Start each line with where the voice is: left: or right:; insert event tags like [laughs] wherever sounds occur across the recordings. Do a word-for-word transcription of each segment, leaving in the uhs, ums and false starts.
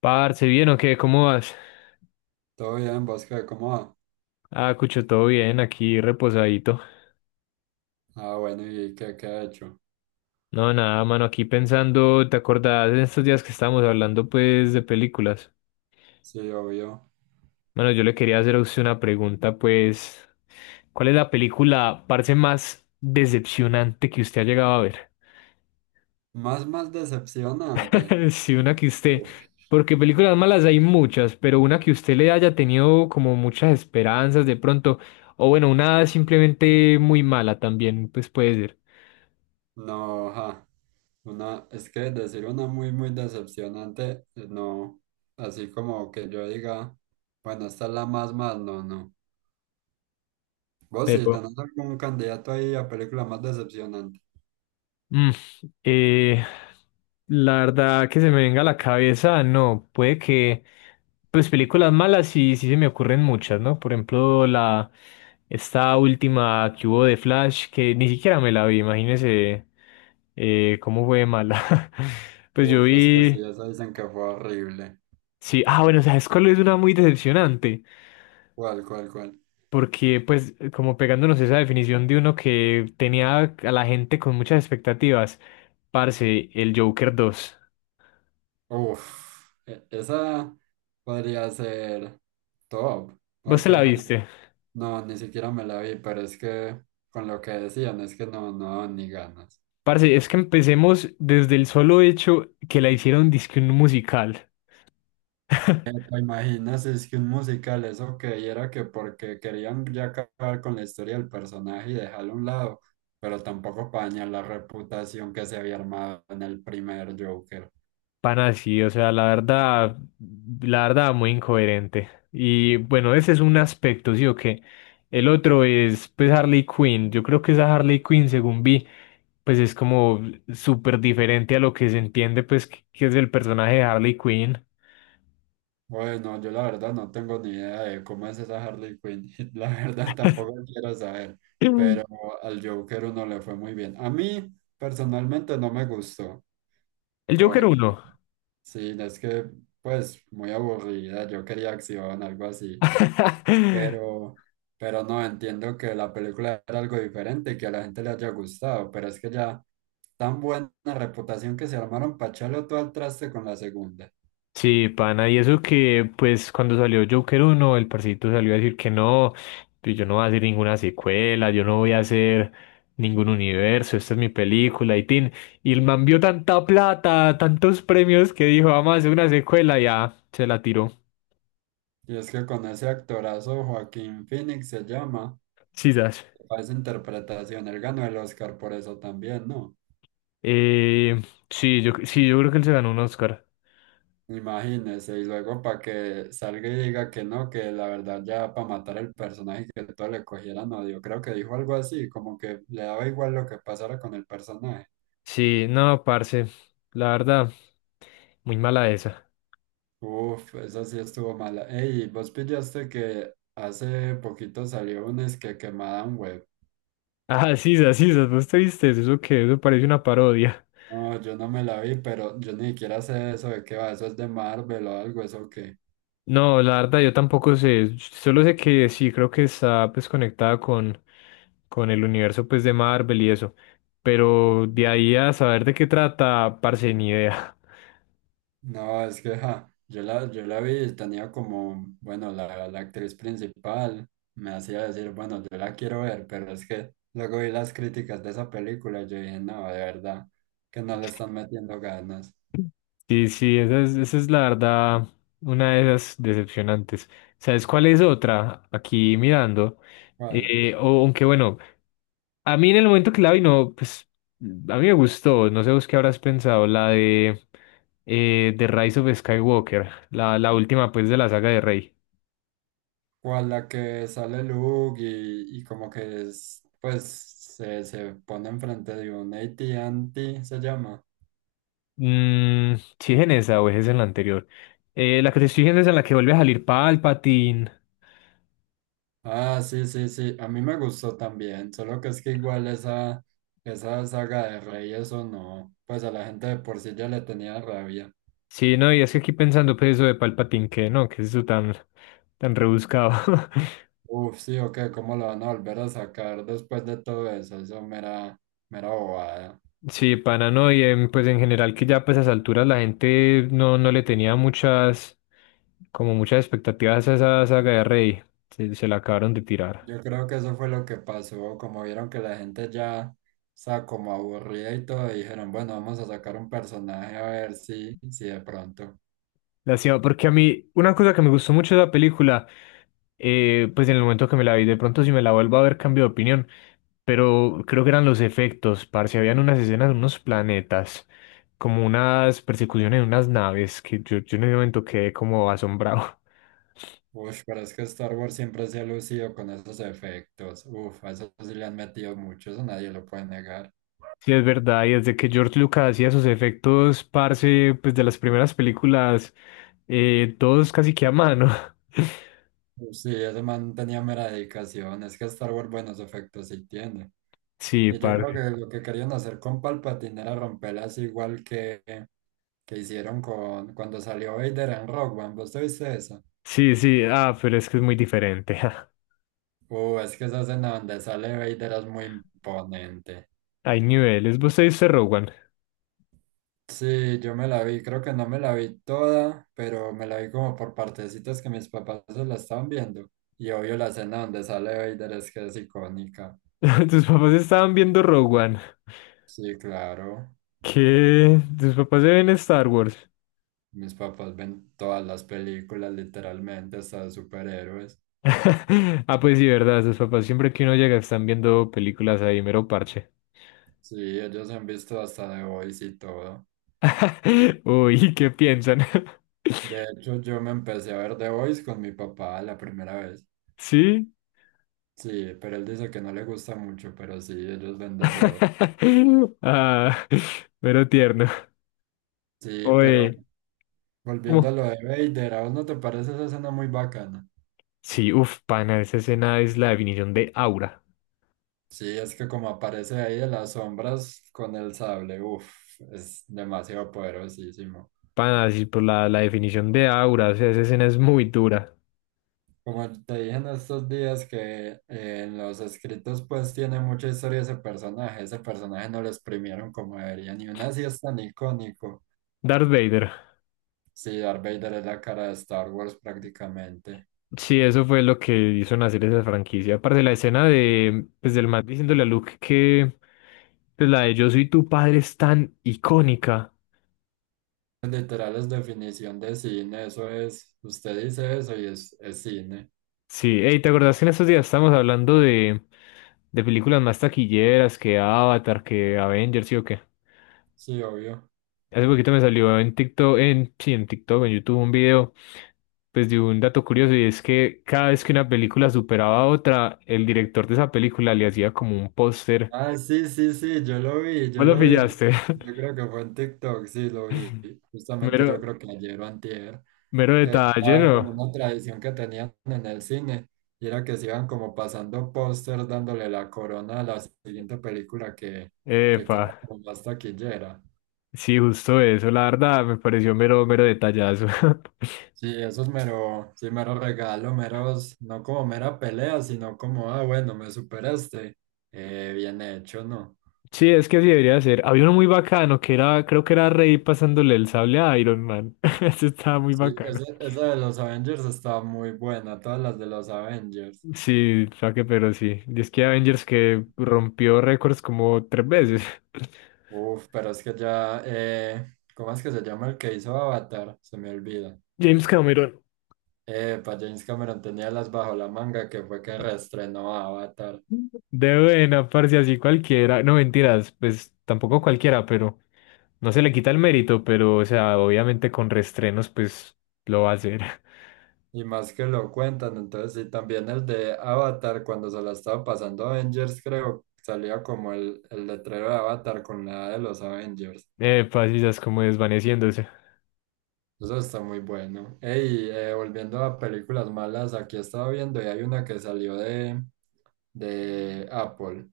left: Parce, ¿bien o qué? ¿Cómo vas?
right: Todo bien, ¿vos qué? ¿Cómo va?
left: Ah, Cucho, todo bien, aquí reposadito.
right: Ah, bueno, ¿y qué, qué ha hecho?
left: No, nada, mano, aquí pensando, ¿te acordás de estos días que estábamos hablando, pues, de películas?
right: Sí, obvio.
left: Mano, yo le quería hacer a usted una pregunta, pues, ¿cuál es la película, parce, más decepcionante que usted ha llegado a ver?
right: Más, más decepcionante.
left: [laughs] Sí, una que usted,
right: Uf.
left: porque películas malas hay muchas, pero una que usted le haya tenido como muchas esperanzas de pronto, o bueno, una simplemente muy mala también, pues puede ser.
right: No, ja. Una, es que decir una muy, muy decepcionante, eh, no. Así como que yo diga, bueno, esta es la más, más, no, no. Vos sí,
left: Pero
right: tenés algún candidato ahí a película más decepcionante.
left: Mm, eh, la verdad que se me venga a la cabeza, no, puede que, pues películas malas sí, sí se me ocurren muchas, ¿no? Por ejemplo, la, esta última que hubo de Flash, que ni siquiera me la vi, imagínese eh, cómo fue de mala. [laughs] Pues yo
right: Uf, es que sí,
left: vi,
right: esa dicen que fue horrible.
left: sí, ah, bueno, ¿sabes cuál es una muy decepcionante?
right: ¿Cuál, cuál, cuál?
left: Porque pues como pegándonos esa definición de uno que tenía a la gente con muchas expectativas, parce, el Joker dos.
right: Uf, e- esa podría ser top.
left: Vos te la
right: Porque,
left: viste.
right: No, ni siquiera me la vi, pero es que con lo que decían es que no, no daban ni ganas.
left: Parce, es que empecemos desde el solo hecho que la hicieron disque un musical.
right: Eh, ¿Te imaginas? Es que un musical, eso que era que porque querían ya acabar con la historia del personaje y dejarlo a un lado, pero tampoco para dañar la reputación que se había armado en el primer Joker.
left: Pan así, o sea, la verdad, la verdad, muy incoherente. Y bueno, ese es un aspecto, ¿sí o qué? El otro es, pues, Harley Quinn. Yo creo que esa Harley Quinn, según vi, pues es como súper diferente a lo que se entiende, pues, que, que es el personaje de Harley Quinn. [clears throat]
right: Bueno, yo la verdad no tengo ni idea de cómo es esa Harley Quinn, [laughs] la verdad tampoco quiero saber,
left: Mm.
right: pero al Joker uno le fue muy bien. A mí personalmente no me gustó.
left: El Joker
right: Porque
left: uno.
right: Sí, es que, pues, muy aburrida. Yo quería acción, algo así.
left: [laughs]
right: Pero, pero no, entiendo que la película era algo diferente y que a la gente le haya gustado. Pero es que ya, tan buena reputación que se armaron para echarlo todo al traste con la segunda.
left: Sí, pana, y eso que, pues, cuando salió Joker uno el parcito salió a decir que no, pues, yo no voy a hacer ninguna secuela, yo no voy a hacer ningún universo, esta es mi película, y tin. Y el man vio tanta plata, tantos premios, que dijo, vamos a hacer una secuela, y ya, se la tiró.
right: Y es que con ese actorazo, Joaquín Phoenix se llama,
left: Sisas.
right: para esa interpretación, él ganó el Oscar por eso también, ¿no?
left: Eh, sí, yo, sí, yo creo que él se ganó un Oscar.
right: Imagínese, y luego para que salga y diga que no, que la verdad ya para matar el personaje que todo le cogieran odio, creo que dijo algo así, como que le daba igual lo que pasara con el personaje.
left: Sí, no, parce, la verdad, muy mala esa. [laughs]
right: Uf, eso sí estuvo mala. Ey, vos pillaste que hace poquito salió un es que Madame Web.
left: Ah, Sisas, Sisas, ¿vos te viste eso? ¿Eso qué? Eso parece una parodia.
right: No, yo no me la vi, pero yo ni siquiera sé eso de qué va, eso es de Marvel o algo, eso que.
left: No, la verdad yo tampoco sé. Solo sé que sí, creo que está pues conectada con, con el universo pues de Marvel y eso. Pero de ahí a saber de qué trata, parce, ni idea.
right: No, es que ja, yo la, yo la vi, y tenía como, bueno, la, la actriz principal me hacía decir, bueno, yo la quiero ver, pero es que luego vi las críticas de esa película y yo dije, no, de verdad, que no le están metiendo ganas.
left: Sí, sí, esa es, esa es la verdad, una de esas decepcionantes. ¿Sabes cuál es otra? Aquí mirando.
right: ¿Cuál?
left: Eh, o- aunque bueno, a mí en el momento que la vi, no, pues a mí me gustó. No sé vos qué habrás pensado, la de eh, The Rise of Skywalker, la, la última pues de la saga de Rey.
right: ¿Cuál la que sale Luke y, y como que es, pues se, se pone enfrente de un A T and T, se llama?
left: Mm, sí, es en esa o es en la anterior. Eh, la que te estoy diciendo es en la que vuelve a salir Palpatine.
right: Ah, sí, sí, sí, a mí me gustó también, solo que es que igual esa, esa saga de Rey, eso no, pues a la gente de por sí ya le tenía rabia.
left: Sí, no, y es que aquí pensando pues eso de Palpatine, que no, que es eso tan, tan rebuscado. [laughs]
right: Uf, sí, ok, ¿cómo lo van a volver a sacar después de todo eso? Eso mera, mera bobada.
left: Sí, pana, no, y em, pues en general que ya pues a esas alturas la gente no, no le tenía muchas, como muchas expectativas a esa saga de Rey. Se, se la acabaron de tirar.
right: Yo creo que eso fue lo que pasó, como vieron que la gente ya está como aburrida y todo, dijeron, bueno, vamos a sacar un personaje a ver si, si de pronto.
left: La cima, porque a mí, una cosa que me gustó mucho de la película, eh, pues en el momento que me la vi, de pronto si me la vuelvo a ver cambio de opinión, pero creo que eran los efectos, parce, habían unas escenas de unos planetas, como unas persecuciones de unas naves, que yo, yo en ese momento quedé como asombrado. [laughs]
right: Uf, pero es que Star Wars siempre se ha lucido con esos efectos. Uf, a eso sí le han metido mucho, eso nadie lo puede negar.
left: Sí, es verdad, y desde que George Lucas hacía sus efectos, parce, pues de las primeras películas, eh, todos casi que a mano.
right: Uf, Sí, ese man tenía mera dedicación. Es que Star Wars buenos efectos sí tiene.
left: [laughs] Sí,
right: Y yo creo
left: parce.
right: que lo que querían hacer con Palpatine era romperlas igual que, que hicieron con cuando salió Vader en Rogue One. ¿Vos te viste eso?
left: Sí, sí, ah, pero es que es muy diferente. [laughs]
right: Uh, es que esa escena donde sale Vader es muy imponente.
left: Hay niveles. Vos te viste Rogue One.
right: Sí, yo me la vi, creo que no me la vi toda, pero me la vi como por partecitas que mis papás se la estaban viendo. Y obvio la escena donde sale Vader es que es icónica.
left: [laughs] Tus papás estaban viendo Rogue One.
right: Sí, claro,
left: ¿Qué? Tus papás se ven Star Wars.
right: mis papás ven todas las películas literalmente, hasta de superhéroes.
left: [laughs] Ah, pues sí, verdad. Tus papás siempre que uno llega están viendo películas ahí, mero parche.
right: Sí, ellos han visto hasta The Boys y todo.
left: [laughs] Uy, ¿qué piensan?
right: De hecho, yo me empecé a ver The Boys con mi papá la primera vez.
left: [laughs] ¿Sí?
right: Sí, pero él dice que no le gusta mucho, pero sí, ellos ven de todo.
left: [laughs] Ah, mero tierno.
right: Sí, pero
left: Oye,
right: Volviendo
left: ¿cómo?
right: a lo de Vader, ¿a vos no te parece esa escena muy bacana?
left: Sí, uff, pana, esa escena es la definición de aura.
right: Sí, es que como aparece ahí de las sombras con el sable, uff, es demasiado poderosísimo.
left: Pana, sí, por la, la definición de aura, o sea, esa escena es muy dura.
right: Como te dije en estos días que eh, en los escritos pues tiene mucha historia ese personaje, ese personaje no lo exprimieron como deberían y aún así es tan icónico.
left: Darth Vader.
right: Sí, Darth Vader es la cara de Star Wars prácticamente.
left: Sí, eso fue lo que hizo nacer esa franquicia. Aparte la escena de, pues, del Matt diciéndole a Luke que pues, la de Yo soy tu padre es tan icónica.
right: Literal es definición de cine, eso es, usted dice eso y es, es cine,
left: Sí, hey, ¿te acordás que en estos días estábamos hablando de, de películas más taquilleras que Avatar, que Avengers, sí o qué?
right: sí, obvio.
left: Hace poquito me salió en TikTok, en, sí, en TikTok, en YouTube, un video, pues de un dato curioso, y es que cada vez que una película superaba a otra, el director de esa película le hacía como un póster.
right: Ah, sí, sí, sí, yo lo vi, yo
left: ¿Vos lo
right: lo vi.
left: pillaste?
right: Yo creo que fue en TikTok, sí, lo vi.
left: [laughs]
right: Justamente yo
left: Mero,
right: creo que ayer o antier,
left: mero
right: que
left: detalle,
right: era como
left: ¿no?
right: una tradición que tenían en el cine, y era que se iban como pasando póster dándole la corona a la siguiente película que, que
left: Epa,
right: quedaba como más taquillera.
left: sí, justo eso, la verdad, me pareció mero, mero detallazo. [laughs]
right: Sí, eso es mero, sí, mero regalo, meros, no como mera pelea, sino como, ah, bueno, me superaste. Eh, bien hecho, ¿no?
left: Sí, es que así debería ser. Había uno muy bacano que era, creo que era Rey pasándole el sable a Iron Man. [laughs] Eso estaba muy
right: Sí,
left: bacano.
right: esa, esa de los Avengers está muy buena, todas las de los Avengers.
left: Sí, saque, pero sí. Y es que Avengers que rompió récords como tres veces.
right: Uf, pero es que ya, eh, ¿cómo es que se llama el que hizo Avatar? Se me olvida.
left: [laughs] James Cameron.
right: Eh, para James Cameron tenía las bajo la manga que fue que reestrenó Avatar.
left: De buena, parce, así cualquiera. No, mentiras, pues tampoco cualquiera, pero no se le quita el mérito, pero, o sea, obviamente con restrenos, pues lo va a hacer.
right: Y más que lo cuentan, entonces sí, también el de Avatar, cuando se la estaba pasando Avengers, creo, salía como el, el letrero de Avatar con la A de los Avengers.
left: Epa, sí, ya es como desvaneciéndose. [laughs]
right: Eso está muy bueno. Ey, eh, volviendo a películas malas, aquí estaba viendo y hay una que salió de, de Apple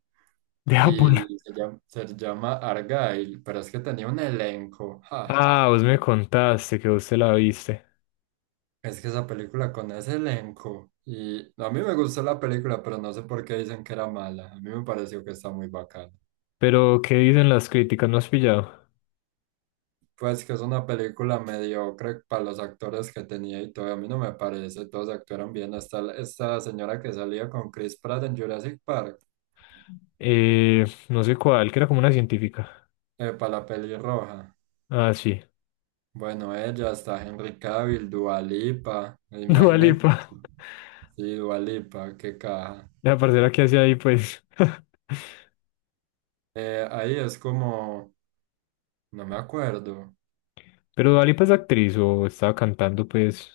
left: De Apple.
right: y se llama, se llama Argyle, pero es que tenía un elenco. Ja,
left: Ah, vos me contaste que vos te la viste.
right: es que esa película con ese elenco. Y no, a mí me gustó la película, pero no sé por qué dicen que era mala. A mí me pareció que está muy bacana.
left: Pero, ¿qué dicen las críticas? ¿No has pillado?
right: Pues que es una película mediocre para los actores que tenía y todo. A mí no me parece, todos actuaron bien. Hasta la- esta señora que salía con Chris Pratt en Jurassic Park,
left: Eh, no sé cuál, que era como una científica.
right: para la peli roja.
left: Ah, sí.
right: Bueno, ella está Henry Cavill, Dua Lipa,
left: [laughs] Dua
right: imagínense.
left: Lipa.
right: Sí, Dua Lipa, qué caja.
left: La parcera que hacía ahí, pues. [laughs]
right: Eh, ahí es como, no me acuerdo,
left: Pero Dua Lipa es actriz o estaba cantando, pues,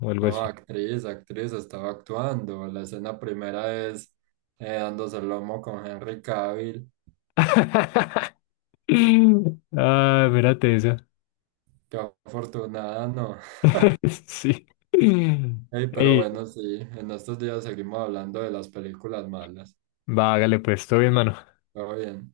left: o algo
right: no,
left: así.
right: actriz, actriz, estaba actuando. La escena primera es eh, dándose el lomo con Henry Cavill.
left: [laughs] Ah, mírate esa.
right: Qué afortunada, no.
left: [laughs] Sí.
right: [laughs] Ey, pero
left: Ey,
right: bueno, sí, en estos días seguimos hablando de las películas malas.
left: vágale, pues, todo bien, mano.
right: Todo bien.